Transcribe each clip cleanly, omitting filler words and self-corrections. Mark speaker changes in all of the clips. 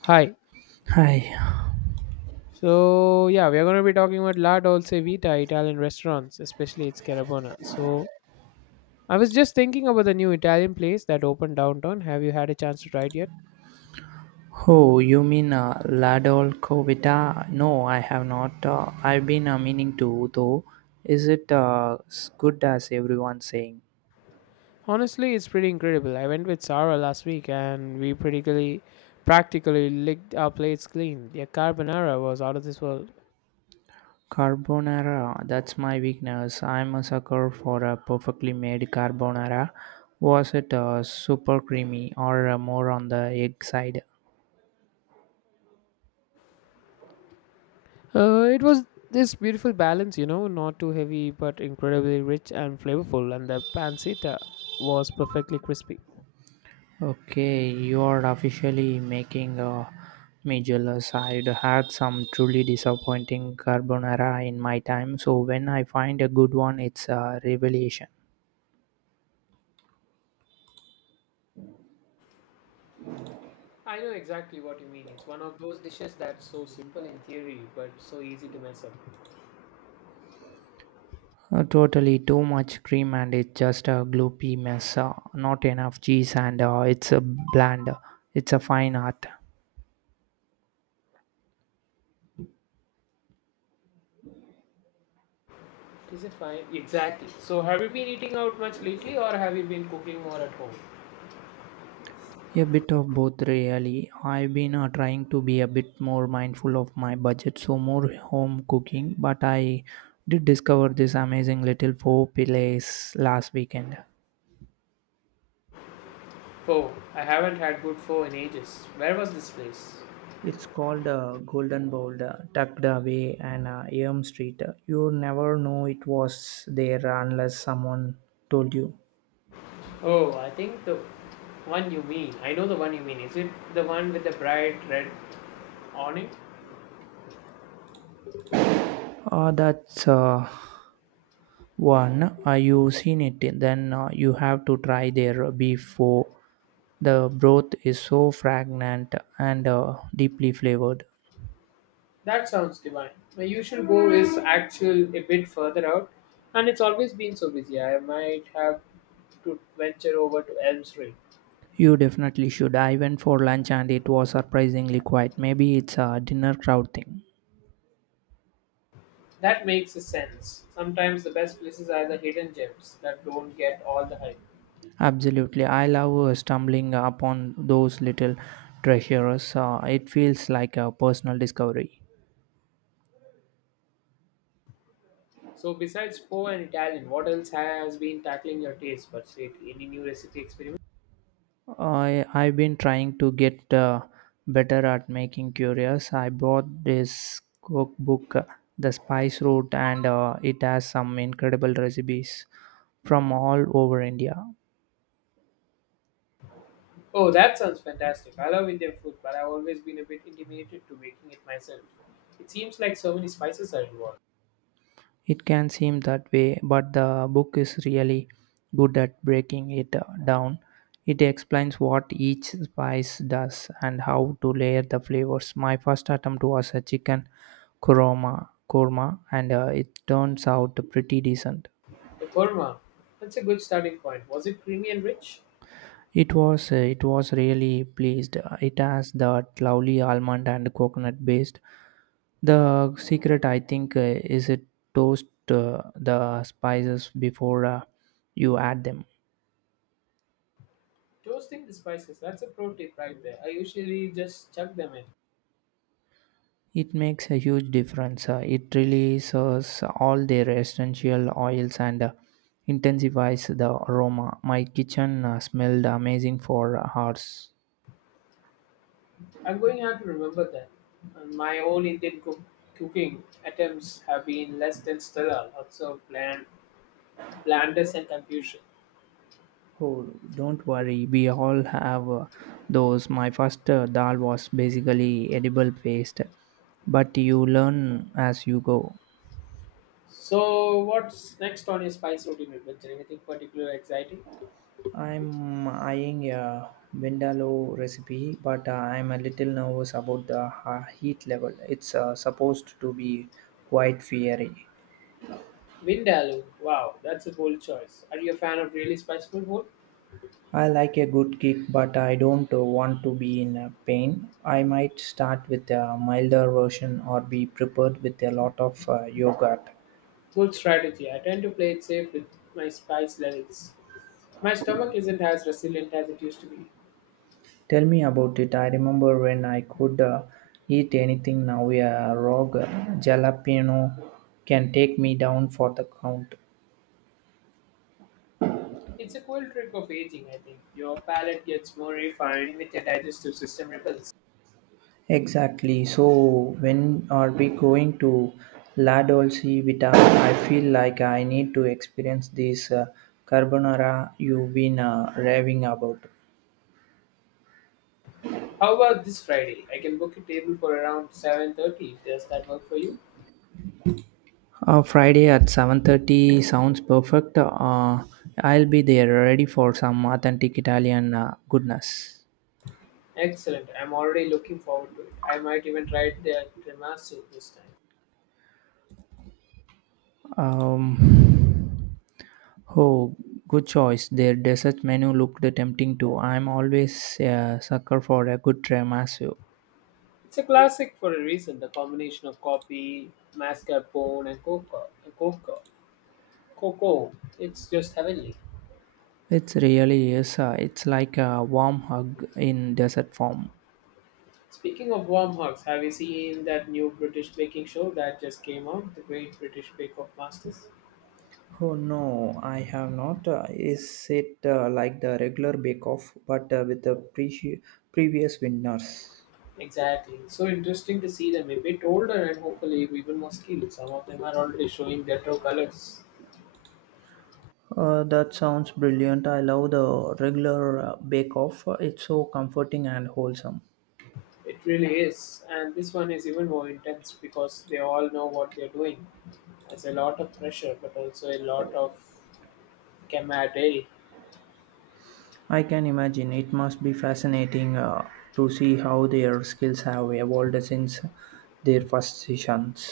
Speaker 1: Hi.
Speaker 2: Hi.
Speaker 1: So yeah, we are going to be talking about La Dolce Vita Italian restaurants, especially its Carabona. So I was just thinking about the new Italian place that opened downtown. Have you had a chance to try it yet?
Speaker 2: Oh, you mean Ladol Covita? No, I have not. I've been meaning to, though. Is it as good as everyone's saying?
Speaker 1: Honestly, it's pretty incredible. I went with Sarah last week and we practically licked our plates clean. The carbonara was out of this world.
Speaker 2: Carbonara, that's my weakness. I'm a sucker for a perfectly made carbonara. Was it super creamy or more on the egg side?
Speaker 1: It was this beautiful balance, you know, not too heavy but incredibly rich and flavorful, and the pancetta was perfectly crispy.
Speaker 2: Okay, you are officially making me jealous. I'd had some truly disappointing carbonara in my time, so when I find a good one, it's a revelation.
Speaker 1: I know exactly what you mean. It's one of those dishes that's so simple in theory, but so easy to mess up.
Speaker 2: Totally too much cream and it's just a gloopy mess. Not enough cheese and it's a bland. It's a fine art.
Speaker 1: Is it fine? Exactly. So, have you been eating out much lately, or have you been cooking more at home?
Speaker 2: A bit of both, really. I've been trying to be a bit more mindful of my budget, so more home cooking. But I did discover this amazing little four place last weekend.
Speaker 1: Pho. I haven't had good pho in ages. Where was this place?
Speaker 2: It's called Golden Bowl, tucked away and Elm Street. You never know it was there unless someone told you.
Speaker 1: Oh, I think the one you mean. I know the one you mean. Is it the one with the bright red on it?
Speaker 2: That's one, you've seen it, then you have to try their before. The broth is so fragrant and deeply flavored.
Speaker 1: That sounds divine. My usual go is actual a bit further out, and it's always been so busy. I might have to venture over to Elm Street.
Speaker 2: You definitely should. I went for lunch and it was surprisingly quiet. Maybe it's a dinner crowd thing.
Speaker 1: That makes sense. Sometimes the best places are the hidden gems that don't get all the hype.
Speaker 2: Absolutely. I love stumbling upon those little treasures. It feels like a personal discovery.
Speaker 1: So, besides Po and Italian, what else has been tackling your taste buds lately? Any new recipe experiment?
Speaker 2: I've been trying to get better at making curious. I bought this cookbook, The Spice Route, and it has some incredible recipes from all over India.
Speaker 1: Oh, that sounds fantastic. I love Indian food, but I've always been a bit intimidated to making it myself. It seems like so many spices are involved.
Speaker 2: It can seem that way, but the book is really good at breaking it down. It explains what each spice does and how to layer the flavors. My first attempt was a chicken korma, and it turns out pretty decent.
Speaker 1: The korma, that's a good starting point. Was it creamy and rich?
Speaker 2: It was really pleased. It has that lovely almond and coconut based. The secret, I think, is it toast the spices before you add them.
Speaker 1: Toasting the spices, that's a pro tip right there. I usually just chuck them in.
Speaker 2: It makes a huge difference. It really serves all their essential oils and intensifies the aroma. My kitchen smelled amazing for hours.
Speaker 1: I'm going to have to remember that. And my own cooking attempts have been less than stellar, lots of blandness and confusion.
Speaker 2: Oh, don't worry. We all have those. My first dal was basically edible paste, but you learn as you go.
Speaker 1: So, what's next on your spice routine adventure? Anything particularly exciting?
Speaker 2: I'm eyeing a Vindaloo recipe, but I'm a little nervous about the heat level. It's supposed to be quite fiery.
Speaker 1: Vindaloo. Wow, that's a bold choice. Are you a fan of really spiceful food?
Speaker 2: I like a good kick, but I don't want to be in pain. I might start with a milder version or be prepared with a lot of yogurt.
Speaker 1: Good strategy. I tend to play it safe with my spice levels. My stomach isn't as resilient as it used to be.
Speaker 2: Tell me about it. I remember when I could eat anything now. A rogue jalapeno can take me down for the count.
Speaker 1: It's a cool trick of aging, I think. Your palate gets more refined with your digestive system rebels.
Speaker 2: Exactly. So, when are we going to La Dolce Vita? I feel like I need to experience this carbonara you've been raving about.
Speaker 1: How about this Friday? I can book a table for around 7:30. Does that work for you?
Speaker 2: Friday at 7:30 sounds perfect. I'll be there ready for some authentic Italian goodness.
Speaker 1: Excellent. I'm already looking forward to it. I might even try the tiramisu this time.
Speaker 2: Um, oh, good choice. Their dessert menu looked tempting too. I'm always a sucker for a good tiramisu.
Speaker 1: It's a classic for a reason. The combination of coffee, mascarpone, and Cocoa. cocoa. It's just heavenly.
Speaker 2: It really is. It's like a warm hug in dessert form.
Speaker 1: Speaking of warm hugs, have you seen that new British baking show that just came out? The Great British Bake Off Masters?
Speaker 2: Oh no, I have not. Is it like the regular Bake Off, but with the previous winners?
Speaker 1: Exactly. So interesting to see them a bit older and hopefully even more skilled. Some of them are already showing their true colors.
Speaker 2: That sounds brilliant. I love the regular Bake Off. It's so comforting and wholesome.
Speaker 1: It really is. And this one is even more intense because they all know what they're doing. There's a lot of pressure, but also a lot of camaraderie.
Speaker 2: I can imagine it must be fascinating to see how their skills have evolved since their first sessions.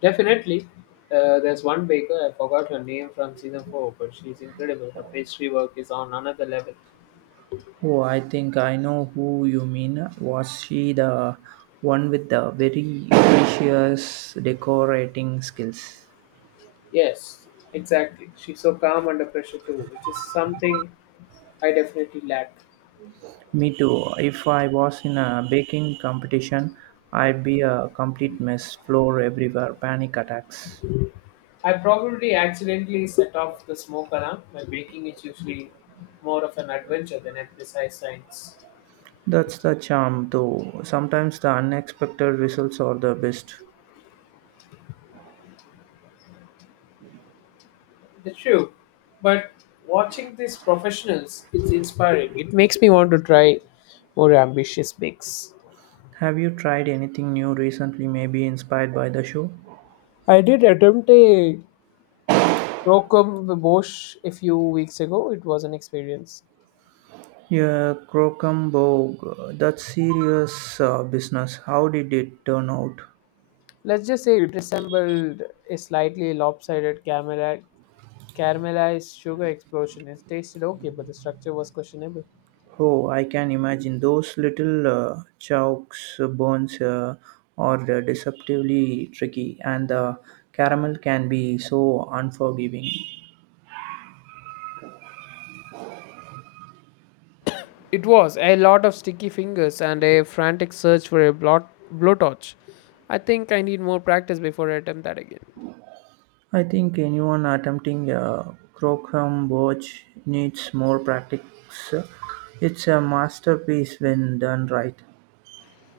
Speaker 1: Definitely. There's one baker, I forgot her name from season 4, but she's incredible. Her pastry work is on another level.
Speaker 2: Oh, I think I know who you mean. Was she the one with the very precious decorating skills?
Speaker 1: Yes, exactly. She's so calm under pressure too, which is something I definitely lack.
Speaker 2: Me too. If I was in a baking competition, I'd be a complete mess, floor everywhere, panic attacks.
Speaker 1: I probably accidentally set off the smoke alarm. My baking is usually more of an adventure than a precise science.
Speaker 2: That's the charm, though. Sometimes the unexpected results are the best.
Speaker 1: That's true, but watching these professionals is inspiring. It makes me want to try more ambitious bakes.
Speaker 2: Have you tried anything new recently, maybe inspired by the show?
Speaker 1: I did attempt a croquembouche boche a few weeks ago. It was an experience.
Speaker 2: Yeah, Crocombogue, that's serious business. How did it turn out?
Speaker 1: Let's just say it resembled a slightly lopsided camera caramelized sugar explosion. It tasted okay, but the structure was questionable.
Speaker 2: Oh, I can imagine those little chalks bones are deceptively tricky, and the caramel can be so unforgiving.
Speaker 1: It was a lot of sticky fingers and a frantic search for a blowtorch. I think I need more practice before I attempt that again.
Speaker 2: I think anyone attempting a Crocombogue needs more practice. It's a masterpiece when done right.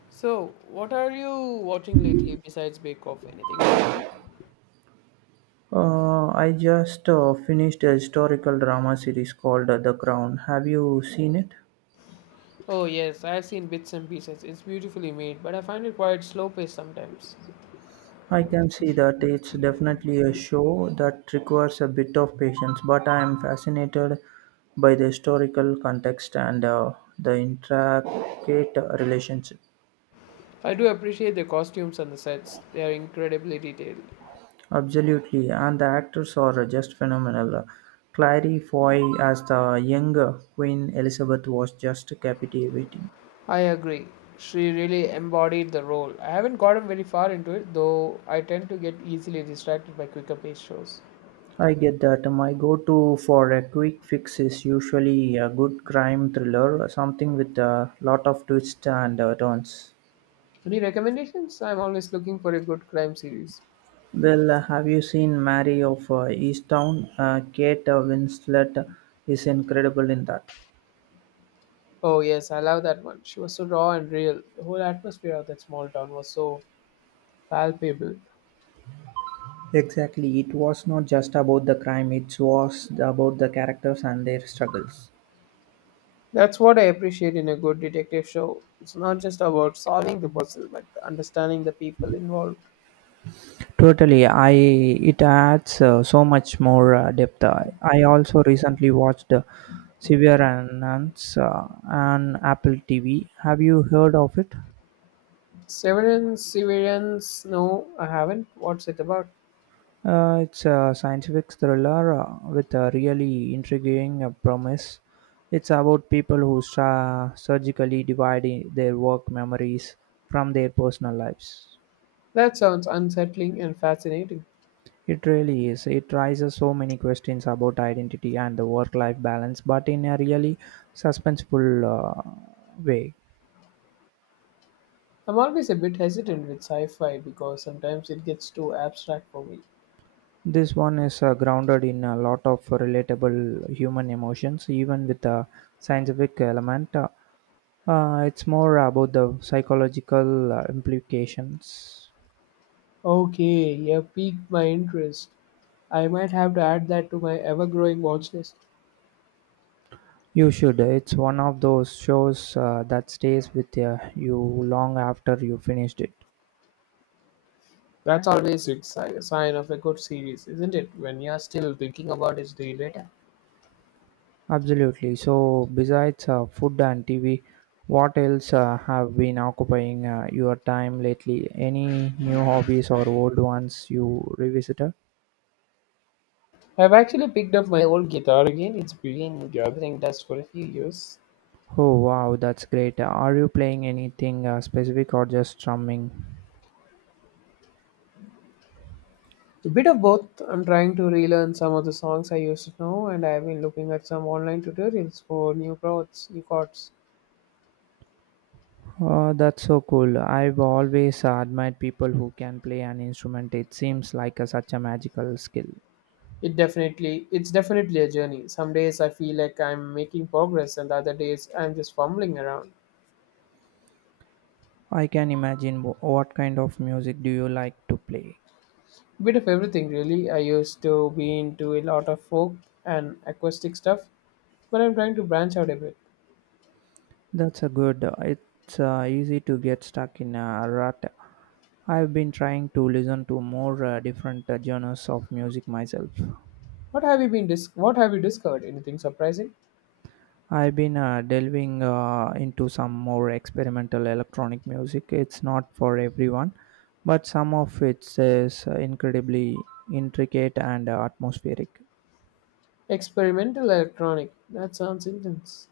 Speaker 1: So, what are you watching lately besides Bake Off? Anything good?
Speaker 2: I just finished a historical drama series called The Crown. Have you seen it?
Speaker 1: Oh, yes, I've seen bits and pieces. It's beautifully made, but I find it quite slow paced sometimes.
Speaker 2: I can see that it's definitely a show that requires a bit of patience, but I am fascinated by the historical context and the intricate relationship.
Speaker 1: I do appreciate the costumes and the sets, they are incredibly detailed.
Speaker 2: Absolutely, and the actors are just phenomenal. Clary Foy as the younger Queen Elizabeth was just captivating.
Speaker 1: I agree. She really embodied the role. I haven't gotten very far into it, though I tend to get easily distracted by quicker paced shows.
Speaker 2: I get that. My go to for a quick fix is usually a good crime thriller, something with a lot of twists and turns.
Speaker 1: Any recommendations? I'm always looking for a good crime series.
Speaker 2: Well, have you seen Mary of Easttown? Kate Winslet is incredible in that.
Speaker 1: Oh, yes, I love that one. She was so raw and real. The whole atmosphere of that small town was so palpable.
Speaker 2: Exactly. It was not just about the crime, it was about the characters and their struggles.
Speaker 1: That's what I appreciate in a good detective show. It's not just about solving the puzzle, but understanding the people involved.
Speaker 2: Totally, I it adds so much more depth. I also recently watched Severance on Apple TV. Have you heard of it?
Speaker 1: Severance, no, I haven't. What's it about?
Speaker 2: It's a scientific thriller with a really intriguing premise. It's about people who surgically divide their work memories from their personal lives.
Speaker 1: That sounds unsettling and fascinating.
Speaker 2: It really is. It raises so many questions about identity and the work life balance, but in a really suspenseful way.
Speaker 1: I'm always a bit hesitant with sci fi because sometimes it gets too abstract for me.
Speaker 2: This one is grounded in a lot of relatable human emotions, even with a scientific element. It's more about the psychological implications.
Speaker 1: Okay, you have piqued my interest. I might have to add that to my ever-growing watch list.
Speaker 2: You should. It's one of those shows that stays with you long after you finished it.
Speaker 1: That's always a sign of a good series, isn't it? When you're still thinking about it day later.
Speaker 2: Absolutely. So, besides food and TV, what else have been occupying your time lately? Any new hobbies or old ones you revisited?
Speaker 1: I've actually picked up my old guitar again. It's been gathering dust for a few years.
Speaker 2: Oh, wow, that's great. Are you playing anything specific or just strumming?
Speaker 1: A bit of both. I'm trying to relearn some of the songs I used to know, and I've been looking at some online tutorials for new chords.
Speaker 2: Oh, that's so cool. I've always admired people who can play an instrument. It seems like a, such a magical skill.
Speaker 1: It's definitely a journey. Some days I feel like I'm making progress, and the other days I'm just fumbling around.
Speaker 2: I can imagine what kind of music do you like to play?
Speaker 1: Bit of everything really. I used to be into a lot of folk and acoustic stuff, but I'm trying to branch out a bit.
Speaker 2: That's a good. It's easy to get stuck in a rut. I've been trying to listen to more different genres of music myself.
Speaker 1: What have you discovered? Anything surprising?
Speaker 2: I've been delving into some more experimental electronic music. It's not for everyone, but some of it is incredibly intricate and atmospheric.
Speaker 1: Experimental electronic, that sounds intense.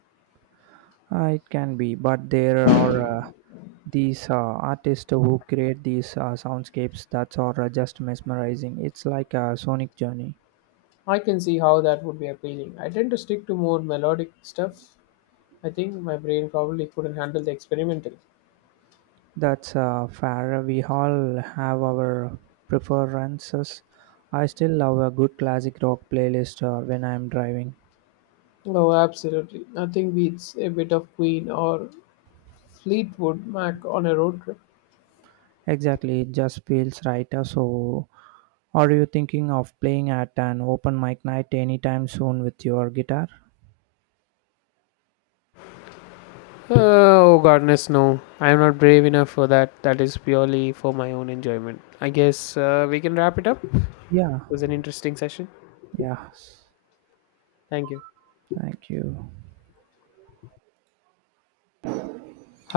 Speaker 2: It can be, but there are these artists who create these soundscapes that are just mesmerizing. It's like a sonic journey.
Speaker 1: I can see how that would be appealing. I tend to stick to more melodic stuff. I think my brain probably couldn't handle the experimental.
Speaker 2: That's fair. We all have our preferences. I still love a good classic rock playlist when I'm driving.
Speaker 1: Oh, absolutely, nothing beats a bit of Queen or Fleetwood Mac on a road trip.
Speaker 2: Exactly, it just feels right. So, are you thinking of playing at an open mic night anytime soon with your guitar?
Speaker 1: Oh goodness, no! I am not brave enough for that. That is purely for my own enjoyment. I guess we can wrap it up.
Speaker 2: Yeah,
Speaker 1: It was an interesting session.
Speaker 2: yeah.
Speaker 1: Thank you.
Speaker 2: Thank you.